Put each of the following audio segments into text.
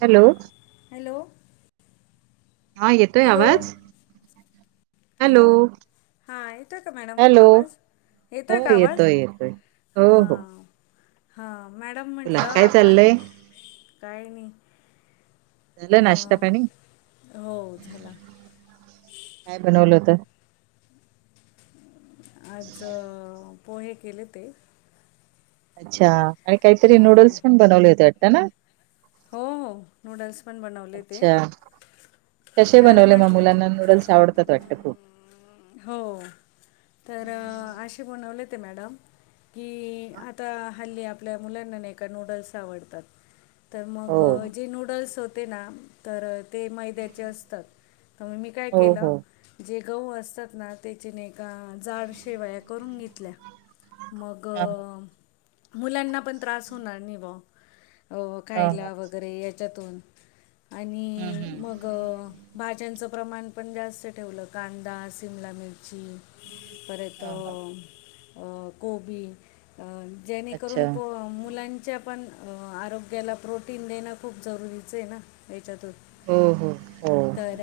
Hello hello हा येतोय hello आवाज. हॅलो हां येतो आहे का मॅडम हॅलो आवाज. हो येतोय का आवाज येतोय हो हो हा. हा मॅडम बोला म्हटलं काय आपण चाललंय काय नाही. झालं नाश्ता अं, पाणी हो झाला काय बनवलं होत? आज पोहे केले ते. अच्छा आणि काहीतरी हां नूडल्स पण बनवले येत वाटता ना? हो नूडल्स पण बनवले होते. अच्छा कसे बनवले मग मुलांना म्हटलं नूडल्स आवडतात वाटतं खूप. हो तर आशीे बनवले ते मॅडम. कि हा. आता हल्ली आपल्या मुलांना नाही का नूडल्स आवडतात. तर हो मग जे नूडल्स होते ना तर ते मैद्याचे असतात. तर म मी काय हो केलं हो जे गहू अस. जतना त्याच्याने एकका जाड शेवाया करून घेतल्या? मग ह ह मुलांना पण त्रास होणार नाही बा. ह खायला वगैरे याच्यातून हम्म आणि हम्म मग भाज्यांचं प्रमाण पण जास्त ठेवलं कांदा सिमला मिरची... पर त ह ह कोबी.... जेणेकरून अच्छा प मुलांच्या पण आरोग्याला प्रोटीन देणं खूप जरुरीच आहे ना? याच्यात होत हो हो हो तर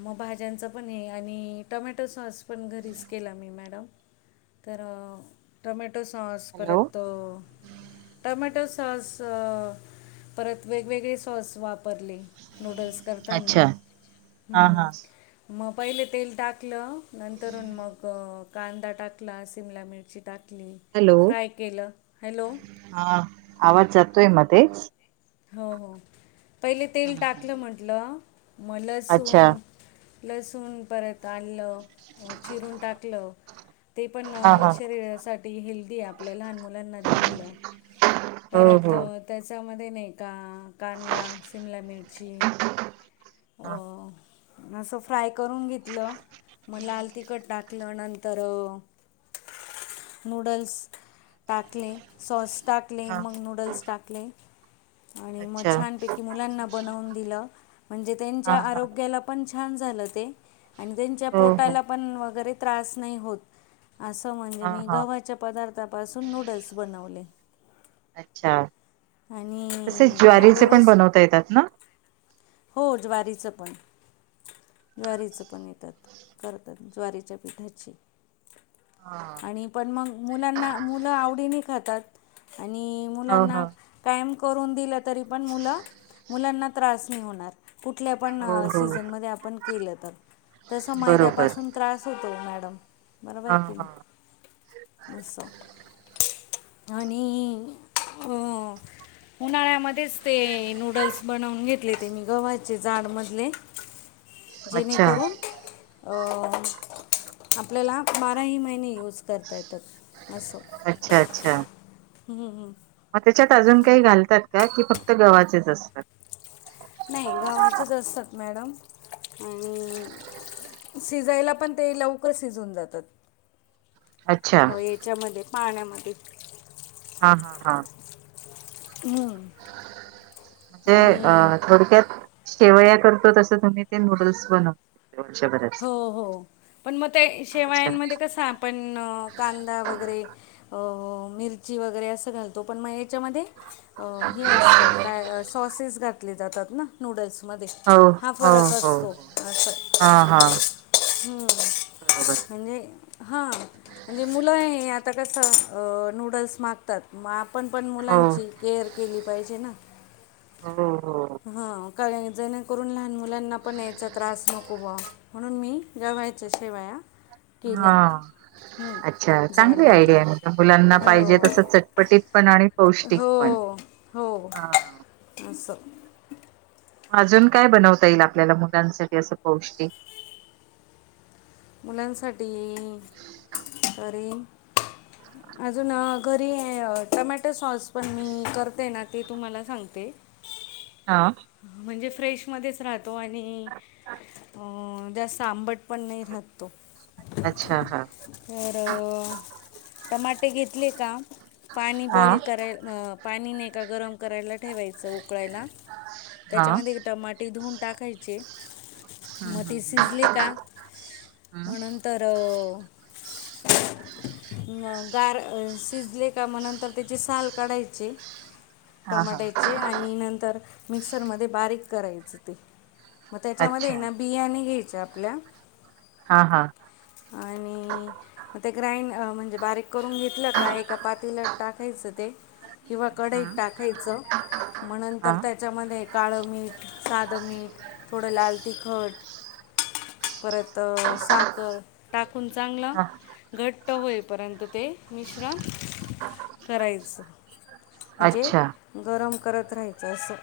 मग भाज्यांचं पण हे आणि.. टोमॅटो सॉस पण घरीच केला मी मॅडम तर टोमॅटो सॉस हॅलो परत तो टॉमॅटो सॉस परत वेगवेगळी सॉस वापरली नूडल्स अच्छा करताना हा ह हा मग, पहिले तेल टाक टाकलं नंतरून मग कांदा टाकला शिमला मिरची टाकली हॅलो फ्राय केलं हॅलो हा आवाज जातोय मध्ये च हो हो पहिले तेल टाकलं म्हटलं मग अच्छा लसूण लसूण परत आलं, चिरून टाकलं ते पण हा हा शरीरासाठी हेल्दी आपल्याला लहान मुलांना दिलेलं हो परत हो त्याच्यामध्ये नाही का कांदा, शिमला मिरची अ, हा असं फ्राय करून घेतलं मग लाल तिखट टाकलं नंतर नूडल्स टाकले सॉस टाक. हा मग मी नूडल्स टाकले आणि मग अच्छा छान पैकी मुलांना बनवून दिल म्हणजे हा त्यांच्या हा आरोग्याला पण छान झालं ते आणि त्यांच्या हो हो पोटाला पण, वगैरे त्रास नाही होत असं म्हणजे हा मी हा गव्हाचे पदार्थ आतापासून नूडल्स बनवले अच्छा आणि मग व्यवस्थित ते येतात ना हो ज्वारीचं पण ज्वारीचं पण येतात करतात ज्वारीच्या पिठाची हां. आणि पण मग मुलांना मुलं आवडीने खातात आणि हो हो मुलांना कायम करून दिलं तरी पण मुलं मुलांना त्रास नाही होणार कुठल्या पण हो हो सीझन मध्ये आपण केलं तर तसं बरोबर मैद्यापासून त्रास होतो मॅडम मला हा माहिती हा आहे असं आणि अ उन्हाळ्यामध्येच ते नूडल्स बनवून घेतलेत ते मी गव्हाचे जाडमधले अच्छा जेणेकरून अ आपल्याला बाराही महिने युज करता येतात असं, अच्छा अच्छा ह, ह मग त्याच्यात अजून काही घालतात का की फक्त गव्हाचेच असतात नाही गव्हाचेच असतात मॅडम हं शिजायला पण ते लवकर शिजून जातात अच्छा हो याच्यामध्ये पाण्यामध्ये हां हां हां हं म्हणजे अ थोडक्यात शेवया करतो तसं तुम्ही ते नूडल्स बनव वर्षभरात हो हो पण मग ते अच्छा शेवायांमध्ये कस आपण कांदा वगैरे अ मिरची वगैरे असं घालत तो पण मग याच्यामध्ये हे असतं काय सॉसेस घातले जातात ना नूडल्समध्ये हो हा हो हो फरक असतो हो अस. हा हा हम्म. बरोबर म्हणजे हां म्हणजे मुलं आहे आता कसं नूडल्स माग तात मग आपण पण हो मुलांची केअर केली पाहिजे ना. हो- हो. हा काही जणेकरून लहान मुलांना पण यायचा त्रास नको बा म्हणून मी गव्हाच्या शेवाया. हा. अच्छा चांगली आयडिया जाडमधले आहे म्हण मुलांना पाहिजे हो तसं चटपटीत पण आणि पौष्टिक पण. हो- हो हा असं. अजून काय बनवता येईल आपल्याला मुलांसाठी असं पौष्टिक? मुलांनसाठी तरी अजून घरी टमॅटो सॉस पण मी करते ना ते तुम्हाला सांगते. हां. म्हणजे फ्रेशमध्येच राहतो आणि अ जास्त आंबट पण नाही राहतो. अच्छा हा. तर टमाटे घेतले का पाणी हा बॉईल कराय पाणी नाही का गरम करायला ठेवायचं उकळायला [inaudible] त्याच्यामध्ये टमाटे धुऊून टाकायचे हम्म हम्म मती हम्म सिजले का हम्म म नंतर अ गार शिजले का म नंतर त्याची साल काढायचे हा हा टमाट्याचे आणि नंतर मिक्सरमध्ये बारीक करायचं ते मग त्याच्यामध्ये अच्छा ना बिया नाही घ्यायच्या आपल्या. हा- हा. आणि मग ते ग्राईंड म्हणजे बारीक करून घेत घेतलं का एक पाटील्यांत टाकायचं ते किंवा कडई टाक हम्म टाकायचं म हा नंतर त्याच्यामध्ये काळं मीठ, साधं मीठ, थोडं लाल तिखट परत साखर टाकून चांगलं हा घट घाट होई पर्यंत ते मिश्रण करायचं म्हणजे अच्छा गरम करत राहायचं असं.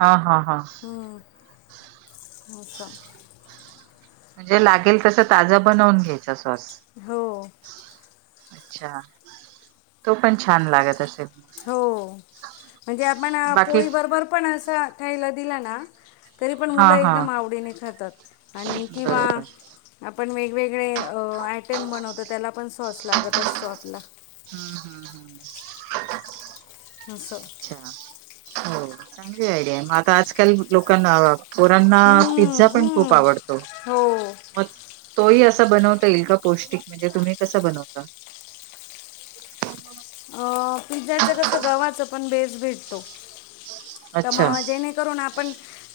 हा - हा -हा. हम्म अस. म्हणजे लागेल तसं ताजं बनवून घ्यायचा सॉस. हो. अच्छा तो पण छान लागत असेल? हो म्हणजे आपण बाकी पोळी बरोबर पण असं खायला दिला ना. तरी पण हा मुलं हा एकदम आवडीने खातात आणि किंवा बरोबर आपण वेगवेगळे आयटम बनवतो त्याला पण सॉस लागत असतो आपला. हम्म - हम्म- हम्म. असं. अच्छा. हो. चांगले आयडिया मग आता आजकाल लोकांना पोरांना हम्म, पिझ्झा पण खूप हम्म. आवडतो. हो [inaudible] मग तोही असा बनवता येईल का? पौष्टिक म्हणजे तुम्ही कस बनवता? [inaudible] अ पिझ्झाच कसं गव्हाच पण बेस भेटतो. अच्छा त्यामुळं जेने करून आपण,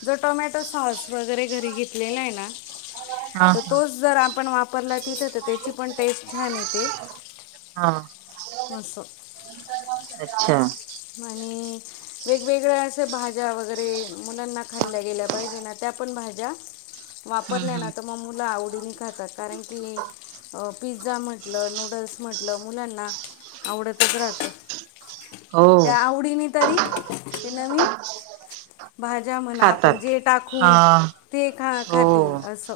जो टोमॅटो सॉस वगैरे घरी घेतलेला आहे ना हा तर तोच हा जर आपण वापरला तिथे, तर त्याची पण टेस्ट छान येते. हा. असं. [inaudible] अच्छा!. आणि वेगवेगळ्या असं भाज्या वगैरे मुलांना खाल्ल्या गेल्या पाहिजे ना, त्या पण भाज्या हम्म वापरल्या ना, हम्म तर मग मुलं आवडीने खातात कारण की अ पिझ्झा म्हटलं, नूडल्स म्हटलं मुलांना आवडतच राहत. हो त्या आवडीने तरी ते नवीन [inaudible] भाज्या म्हणा, आपण खातात. जे हा टाकू ते खा हो खातील असं.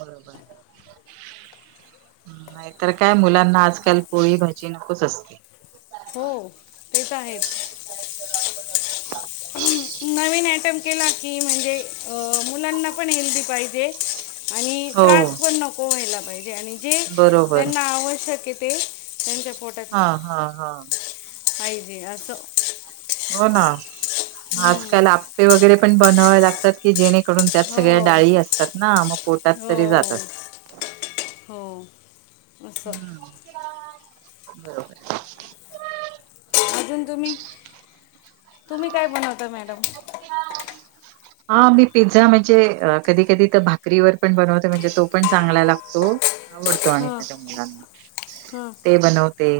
बरोबर. नाहीतर काय मुलांना आजकाल, पोळी भाजी नकोच असते. हो. ते तर आहेच. नवीन आयटम केला की, म्हणजे अ मुलांना पण हेल्दी पाहिजे. आणि हो त्रास पण नको व्हायला पाहिजे. आणि जे बरोबर त्यांना आवश्यक ते त्यांच्या पोटात हा हा. पाहिजे असं. हो ना हम्म. आजकाल आपे वगैरे पण बनवावे लागतात की, जेणे करून त्यात सगळ्या हो डाळी असतात ना, मग पोटात तरी हो जातात. हो [inaudible] अस. [unintelligible] बरोबर आहे. अजून तुम्ही. [inaudible] तुम्ही काय बनवता मॅडम? [inaudible] हा मी पिझ्झा म्हणजे, अ कधी, कधी तर भाकरीवर पण बनवते म्हणजे तो पण चांगला लागतो. आवडतो आणि हां माझ्या मुलांना हां [inaudible] ते बनवते.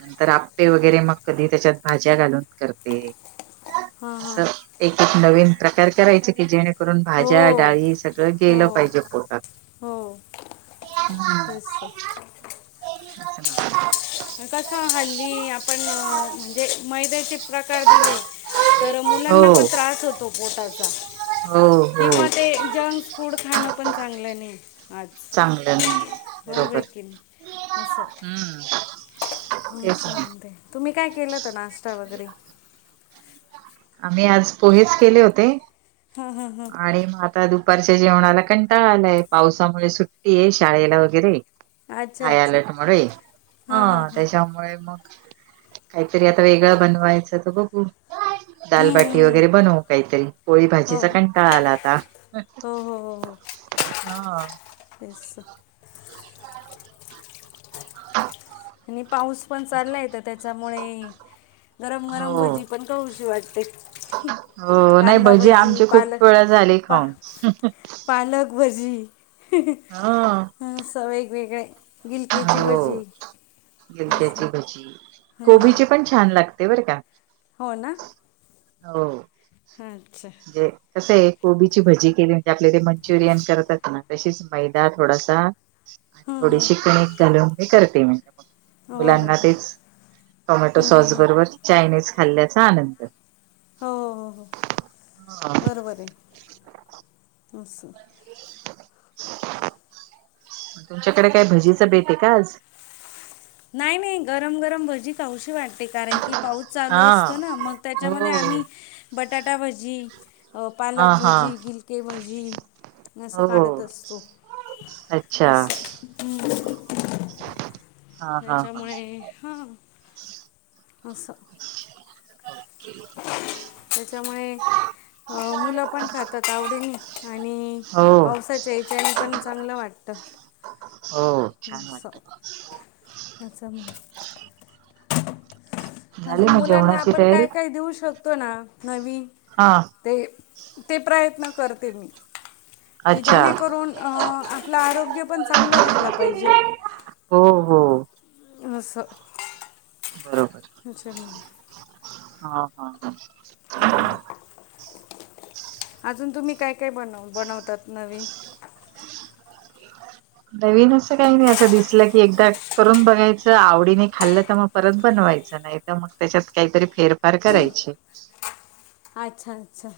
नंतर आपे वगैरे मग कधी, त्याच्यात भाज्या घालून करते. [unintelligible] हा हा. तर एक नवीन प्रकार करायचं, की जेणेकरून हो भाज्या डाळी सगळं हो गेलं पाहिजे पोटात. हो. तेच तर [unintelligible] कसं हल्ली आपण, म्हणजे मैद्याचे प्रकार दिले. तर मुलांना पण हो. त्रास होतो पोटाचा. हो किंवा हो ते जं- फूड खाणं पण चांगलं नाही. आज चांगलं नाही [inaudible] होय बरोबर भेटतील असं हम्म हो तेच ना सांगते. तुम्ही काय केलं होतं नाश्ता वगैरे? आम्ही आज पोहेच केले होते. हा हा हा. आणि मग आता दुपारच्या जेवणाला कंटाळा आलाय. पावसामुळे सुट्टी आहे, शाळेला वगैरे. हां अच्छा हाय अच्छा अलर्ट मुळे हा हां हां हां त्याच्यामुळे मग. काहीतरी आता वेगळं बनवायचं तर बघू. हम्म, दालबाटी हम्म, हम्म. वगैरे बनवू काहीतरी पोळी हो भाजीचा काय. हो ताला आता हा, पैस. आणि पाऊस पण चाललाय तर त्याच्यामुळे. गरम गरम हो भजी पण खाऊशी वाटते. हो नाही कांदा भजी आमची खूप पालक वेळा झाली पा खाऊन पालक. भजी. हा, ह अस वेगवेगळे्या गिलक्याची भजी. असं गिलक्याचे भजी हं. कोबीची पण छान लागते बरं का, हो ना, हो, ह अच्छा, म्हणजे कसं आहे कोबीची भजी केली म्हणजे आपले ते मंचुरियन करतात ना तशीच मैदा थोडासा. आणि हं, हं. थोडीशी कणिक घालून ते करते मी. हो हो मुलांना हो तेच टोमॅटो हं, हं, सॉस हं. बरोबर चायनीज खाल्ल्याचा आनंद. हो हो हो, हा बरोबर आहे असं. तुमच्याकडे काय भजीचं भेट आहे का आज. नाही मी गरम गरम भजी खाऊशी वाट ''--'' ते कारण की पाऊस चालू हा असतो ना मग त्याच्यामध्ये हो आम्ही बटाटा भजी. अ पालक हा हा भजी गिलके भजी. असं हो काढत असतो अच्छा अस हम, हा हा हा, हां असं, बर [inaudible] त्याच्यामुळे. अ मुलं पण खातात आवडीने आणि हो पावसात. त्याच्यानी पण चांगलं वाटतं. हो छान वाटत. असं म्हणजे. झाली अजून मग मुलांना जेवणाची आपण तयारी काय काय देऊ शकतो ना नवीन. हा, ते ते प्रयत्न करते मी. की अच्छा. जेणेकरून अ आपलं आरोग्य पण चांगलं रायला पाहिजे. हो हो, असं, बरोबर त्याच्यामुळे हा हा, हा अजून तुम्ही काय काय बनव बनवतात नवीन. [inaudible] नवीन असं काही नाही असं दिसलं की एकदा करून बघायचं आवडीने खाल्लं त म परत बनवायचं नाय. त मग त्याच्यात काहीतरी फेरफार करायची. आच्छा आच्छा,